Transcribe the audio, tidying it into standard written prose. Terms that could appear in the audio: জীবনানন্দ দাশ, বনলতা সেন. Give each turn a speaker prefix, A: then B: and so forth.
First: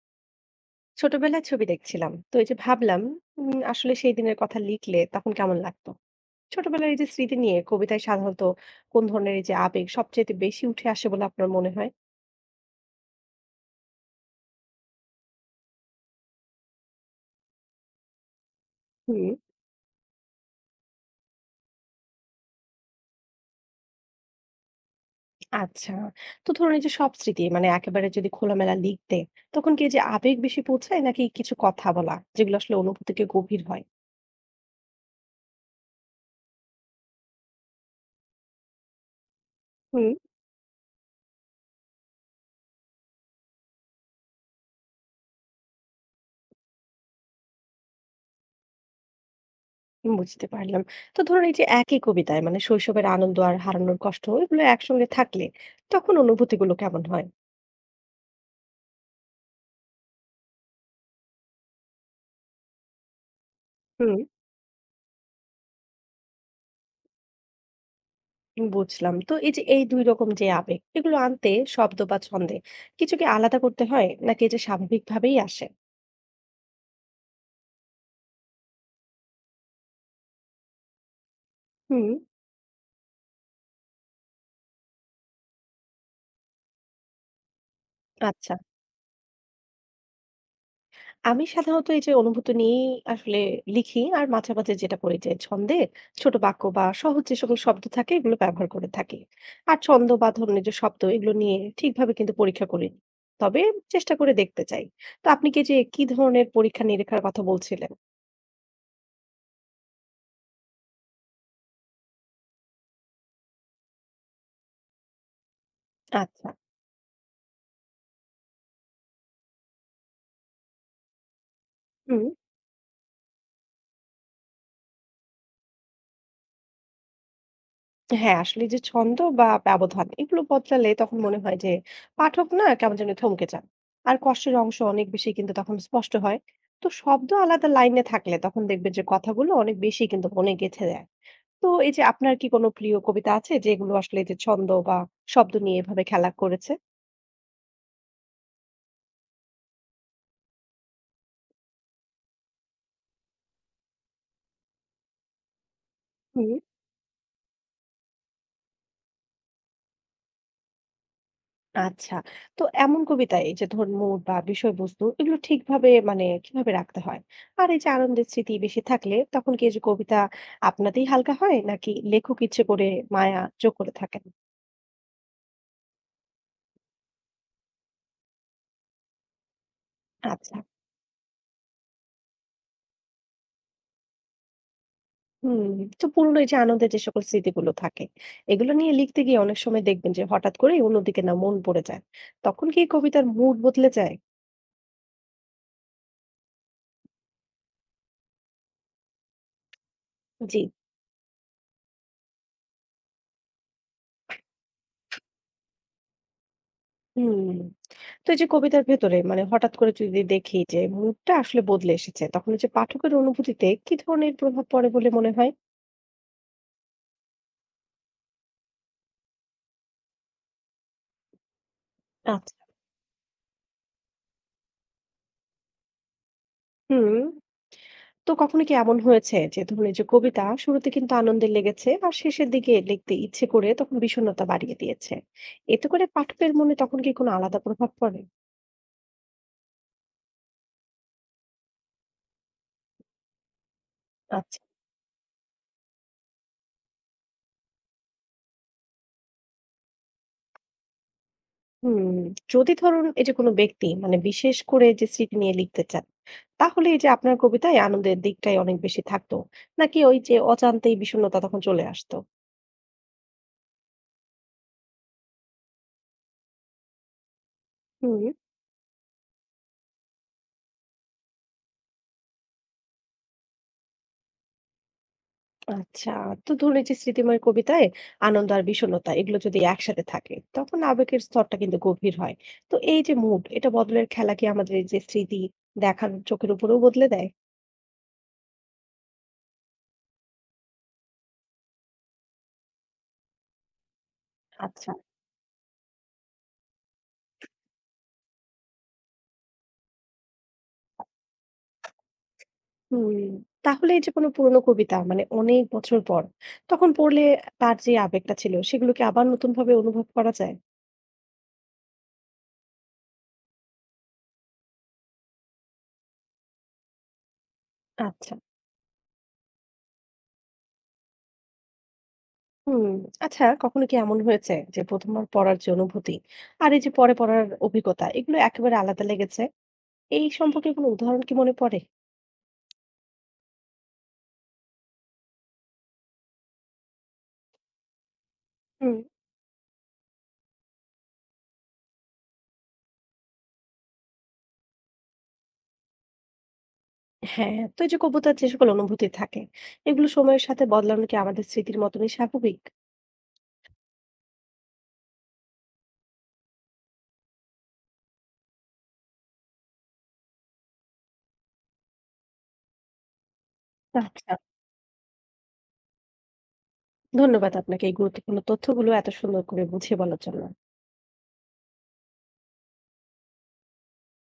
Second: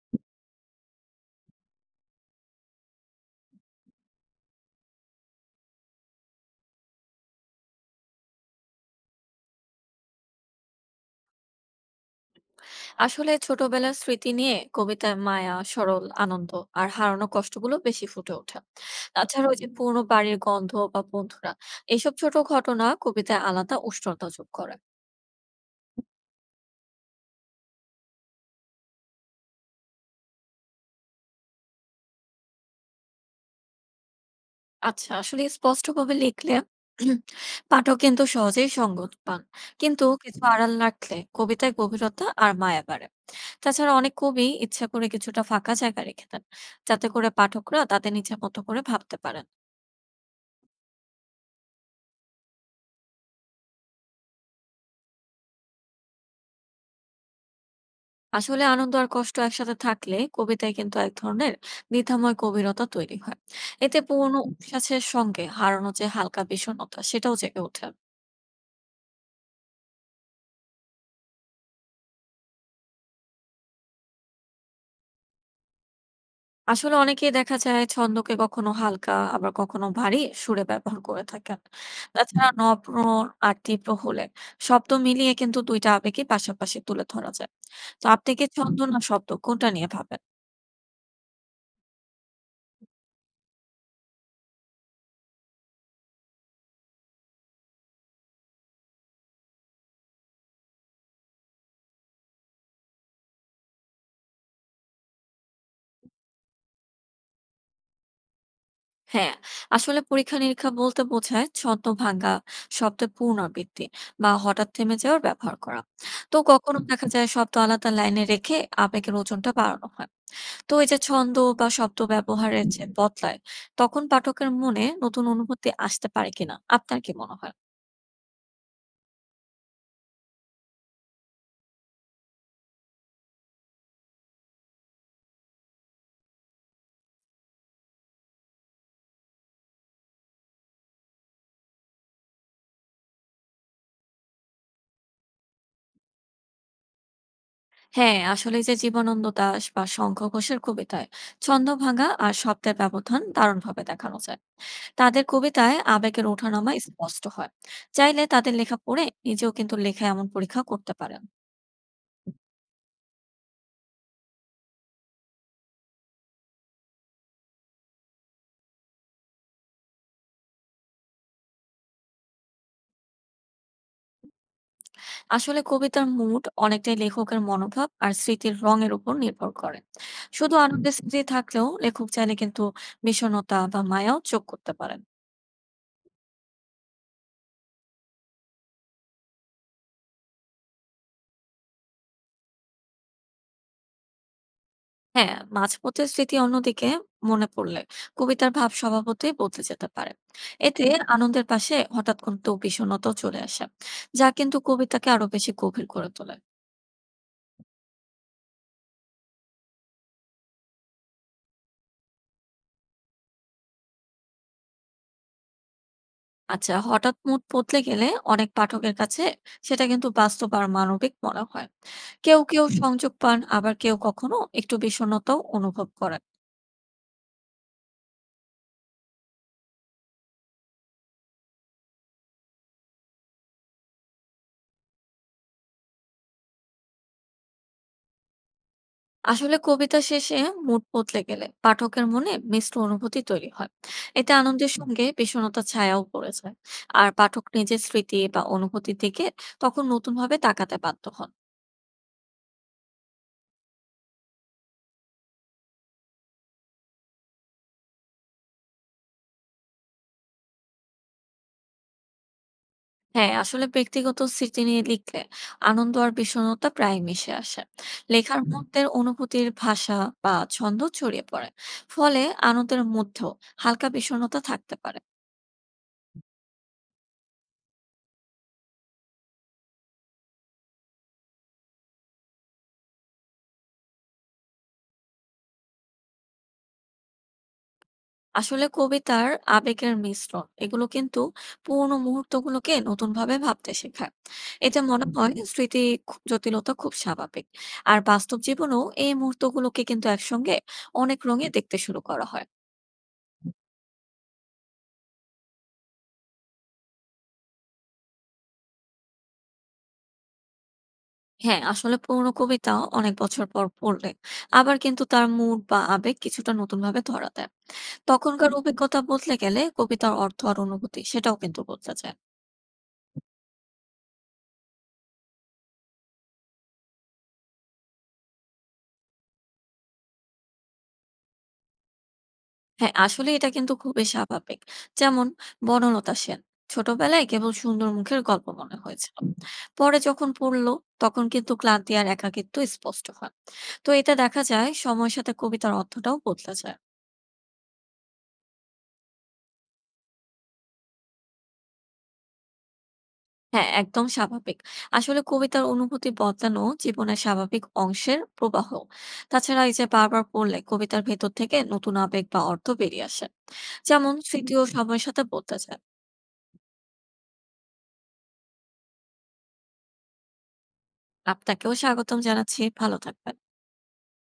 A: ছোটবেলায় ছবি দেখছিলাম। তো এই যে ভাবলাম, আসলে সেই দিনের কথা লিখলে তখন কেমন লাগতো? ছোটবেলার এই যে স্মৃতি নিয়ে কবিতায় সাধারণত কোন ধরনের এই যে আবেগ সবচাইতে বেশি উঠে আসে বলে আপনার মনে হয়?
B: আসলে ছোটবেলার স্মৃতি নিয়ে কবিতায় মায়া, সরল আনন্দ আর হারানো কষ্টগুলো বেশি ফুটে ওঠে।
A: হুম।
B: তাছাড়া ওই যে পুরনো বাড়ির গন্ধ বা বন্ধুরা, এইসব ছোট ঘটনা কবিতায় আলাদা উষ্ণতা যোগ করে।
A: আচ্ছা। তো ধরুন এই যে সব স্মৃতি মানে একেবারে যদি খোলামেলা লিখতে তখন কি এই যে আবেগ বেশি পৌঁছায় নাকি কিছু কথা বলা যেগুলো আসলে অনুভূতিকে গভীর হয়?
B: আচ্ছা, আসলে স্পষ্টভাবে লিখলে উম, পাঠক কিন্তু সহজেই সঙ্গত পান, কিন্তু
A: হুম।
B: কিছু আড়াল রাখলে কবিতায় গভীরতা আর মায়া বাড়ে। তাছাড়া অনেক কবি ইচ্ছা করে কিছুটা ফাঁকা জায়গা রেখে দেন, যাতে করে পাঠকরা তাদের নিজের মতো করে ভাবতে পারে।
A: বুঝতে পারলাম। তো ধরুন এই যে একই কবিতায় মানে শৈশবের আনন্দ আর হারানোর কষ্ট এগুলো একসঙ্গে থাকলে তখন অনুভূতিগুলো কেমন হয়?
B: আসলে আনন্দ আর কষ্ট একসাথে থাকলে কবিতায় কিন্তু এক ধরনের দ্বিধাময় কবিরতা তৈরি হয়। এতে
A: হুম।
B: পুরনো অভ্যাসের সঙ্গে হারানো যে হালকা বিষণ্ণতা, সেটাও জেগে ওঠে।
A: বুঝলাম। তো এই যে এই ২ রকম যে আবেগ, এগুলো আনতে শব্দ বা ছন্দে কিছু কি আলাদা করতে হয়? নাকি এই যে স্বাভাবিকভাবেই আসে?
B: আসলে অনেকেই দেখা যায় ছন্দকে কখনো হালকা আবার কখনো ভারী সুরে ব্যবহার করে থাকেন।
A: হুম।
B: তাছাড়া নম্র আর তীব্র হলে শব্দ মিলিয়ে কিন্তু দুইটা আবেগই পাশাপাশি তুলে ধরা যায়। তো আপনি কি
A: আচ্ছা।
B: ছন্দ না শব্দ কোনটা নিয়ে ভাবেন?
A: আমি সাধারণত এই যে অনুভূতি নিয়েই আসলে লিখি। আর মাঝে মাঝে যেটা করি যে ছন্দে ছোট বাক্য বা সহজ যে সকল শব্দ থাকে এগুলো ব্যবহার করে থাকি। আর ছন্দ বা ধরুন এই যে শব্দ এগুলো নিয়ে ঠিকভাবে কিন্তু পরীক্ষা করিনি। তবে চেষ্টা করে দেখতে চাই। তো আপনি কি যে কি ধরনের পরীক্ষা-নিরীক্ষার কথা বলছিলেন?
B: হ্যাঁ, আসলে পরীক্ষা-নিরীক্ষা বলতে বোঝায় ছন্দ ভাঙা, শব্দের পুনরাবৃত্তি বা হঠাৎ থেমে যাওয়ার ব্যবহার করা। তো
A: আচ্ছা।
B: কখনো দেখা যায় শব্দ আলাদা লাইনে রেখে আবেগের ওজনটা বাড়ানো হয়। তো এই যে ছন্দ বা শব্দ
A: হুম।
B: ব্যবহারের যে বদলায়, তখন পাঠকের মনে নতুন অনুভূতি আসতে পারে কিনা আপনার কি মনে হয়?
A: হ্যাঁ, আসলে যে ছন্দ বা ব্যবধান এগুলো বদলালে তখন মনে হয় যে পাঠক না কেমন যেন থমকে যান। আর কষ্টের অংশ অনেক বেশি কিন্তু তখন স্পষ্ট হয়। তো শব্দ আলাদা লাইনে থাকলে তখন দেখবেন যে কথাগুলো অনেক বেশি কিন্তু মনে গেঁথে যায়। তো এই যে আপনার কি কোনো প্রিয় কবিতা আছে যেগুলো আসলে এই যে ছন্দ বা শব্দ নিয়ে এভাবে খেলা করেছে?
B: হ্যাঁ, আসলে যে জীবনানন্দ দাশ বা শঙ্খ ঘোষের কবিতায় ছন্দভাঙা আর শব্দের ব্যবধান দারুণভাবে দেখানো যায়। তাদের কবিতায় আবেগের
A: হুম।
B: ওঠানামা স্পষ্ট হয়। চাইলে তাদের লেখা পড়ে নিজেও কিন্তু লেখা এমন পরীক্ষা করতে পারেন।
A: আচ্ছা। তো এমন কবিতায় এই যে ধরুন মুড বা বিষয়বস্তু এগুলো ঠিকভাবে মানে কিভাবে রাখতে হয়? আর এই যে আনন্দের স্মৃতি বেশি থাকলে তখন কি এই যে কবিতা আপনাতেই হালকা হয় নাকি লেখক ইচ্ছে করে মায়া যোগ করে থাকেন?
B: আসলে কবিতার মুড অনেকটাই লেখকের মনোভাব আর স্মৃতির রঙের উপর নির্ভর করে।
A: আচ্ছা।
B: শুধু আনন্দের স্মৃতি থাকলেও লেখক চাইলে কিন্তু বিষণ্ণতা বা মায়াও যোগ করতে পারেন।
A: হুম। তো পুরনো এই যে আনন্দের যে সকল স্মৃতিগুলো থাকে এগুলো নিয়ে লিখতে গিয়ে অনেক সময় দেখবেন যে হঠাৎ করেই অন্যদিকে না মন পড়ে যায়। তখন কি কবিতার মুড বদলে যায়?
B: হ্যাঁ, মাঝপথের স্মৃতি অন্যদিকে মনে পড়লে কবিতার ভাব স্বভাবতই বদলে যেতে পারে।
A: জি।
B: এতে আনন্দের পাশে হঠাৎ কিন্তু বিষণ্ণতাও চলে আসে, যা কিন্তু কবিতাকে আরো বেশি গভীর করে তোলে।
A: হুম। তো এই যে কবিতার ভেতরে মানে হঠাৎ করে যদি দেখি যে মুডটা আসলে বদলে এসেছে, তখন এই যে পাঠকের অনুভূতিতে কি ধরনের প্রভাব পড়ে বলে মনে হয়?
B: আচ্ছা, হঠাৎ মুড বদলে গেলে অনেক পাঠকের কাছে সেটা কিন্তু বাস্তব আর মানবিক মনে হয়। কেউ,
A: আচ্ছা।
B: কেউ সংযোগ পান, আবার কেউ কখনো একটু বিষণ্ণতাও অনুভব করেন।
A: হুম। তো কখনো কি এমন হয়েছে যে ধরুন এই যে কবিতা শুরুতে কিন্তু আনন্দে লেগেছে আর শেষের দিকে লিখতে ইচ্ছে করে তখন বিষণ্ণতা বাড়িয়ে দিয়েছে? এতে করে পাঠকের মনে তখন কি কোনো আলাদা প্রভাব পড়ে?
B: আসলে কবিতা শেষে মুড বদলে গেলে পাঠকের মনে মিশ্র অনুভূতি তৈরি হয়। এতে
A: আচ্ছা।
B: আনন্দের সঙ্গে বিষণ্ণতার ছায়াও পড়ে যায়। আর পাঠক নিজের স্মৃতি বা অনুভূতির দিকে তখন নতুনভাবে তাকাতে বাধ্য হন।
A: হুম, যদি ধরুন এই যে কোনো ব্যক্তি মানে বিশেষ করে যে স্মৃতি নিয়ে লিখতে চান, তাহলে এই যে আপনার কবিতায় আনন্দের দিকটাই অনেক বেশি থাকতো নাকি ওই যে অজান্তেই বিষণ্ণতা তখন চলে আসতো?
B: হ্যাঁ, আসলে ব্যক্তিগত স্মৃতি নিয়ে লিখলে আনন্দ আর বিষণ্ণতা প্রায় মিশে আসে।
A: হুম।
B: লেখার মধ্যে অনুভূতির ভাষা বা ছন্দ ছড়িয়ে পড়ে। ফলে আনন্দের মধ্যেও হালকা বিষণ্ণতা থাকতে পারে।
A: আচ্ছা। তো ধরুন এই যে স্মৃতিময় কবিতায় আনন্দ আর বিষণ্ণতা এগুলো যদি একসাথে থাকে তখন আবেগের স্তরটা কিন্তু গভীর হয়। তো এই যে মুড এটা বদলের খেলা কি আমাদের এই যে স্মৃতি দেখার চোখের উপরেও বদলে দেয়?
B: আসলে কবিতার আবেগের মিশ্রণ এগুলো কিন্তু পুরোনো মুহূর্তগুলোকে নতুন ভাবে ভাবতে শেখায়। এতে
A: আচ্ছা।
B: মনে হয় স্মৃতি জটিলতা খুব স্বাভাবিক, আর বাস্তব জীবনেও এই মুহূর্তগুলোকে কিন্তু একসঙ্গে অনেক রঙে দেখতে শুরু করা হয়।
A: হুম, তাহলে এই যে কোনো পুরোনো কবিতা মানে অনেক বছর পর, তখন পড়লে তার যে আবেগটা ছিল সেগুলোকে আবার নতুনভাবে অনুভব করা যায়?
B: হ্যাঁ, আসলে পুরোনো কবিতা অনেক বছর পর পড়লে আবার কিন্তু তার মুড বা আবেগ কিছুটা নতুন ভাবে ধরা দেয়।
A: আচ্ছা।
B: তখনকার অভিজ্ঞতা বদলে গেলে কবিতার অর্থ আর অনুভূতি সেটাও কিন্তু বদলে যায়।
A: হুম, আচ্ছা, কখনো কি এমন হয়েছে যে ১ম বার পড়ার যে অনুভূতি আর এই যে পরে পড়ার অভিজ্ঞতা এগুলো একেবারে আলাদা লেগেছে? এই সম্পর্কে কোনো উদাহরণ কি মনে পড়ে?
B: হ্যাঁ, আসলে এটা কিন্তু খুবই স্বাভাবিক। যেমন বনলতা সেন। ছোটবেলায় কেবল সুন্দর মুখের গল্প মনে
A: হুম,
B: হয়েছিল। পরে যখন পড়ল তখন কিন্তু ক্লান্তি আর একাকিত্ব স্পষ্ট হয়। তো এটা দেখা যায় সময়ের সাথে কবিতার অর্থটাও বদলে যায়।
A: হ্যাঁ, তো এই যে কবিতার যে সকল অনুভূতি থাকে এগুলো সময়ের সাথে বদলানো কি আমাদের স্মৃতির মতনই স্বাভাবিক?
B: হ্যাঁ, একদম স্বাভাবিক। আসলে কবিতার অনুভূতি বদলানো জীবনের স্বাভাবিক অংশের প্রবাহ। তাছাড়া এই যে বারবার পড়লে কবিতার ভেতর থেকে নতুন আবেগ বা অর্থ বেরিয়ে আসে। যেমন
A: আচ্ছা,
B: স্মৃতিও সময়ের সাথে বদলে যায়।
A: ধন্যবাদ আপনাকে এই গুরুত্বপূর্ণ তথ্যগুলো এত সুন্দর করে বুঝিয়ে বলার জন্য।
B: আপনাকেও স্বাগতম জানাচ্ছি। ভালো থাকবেন।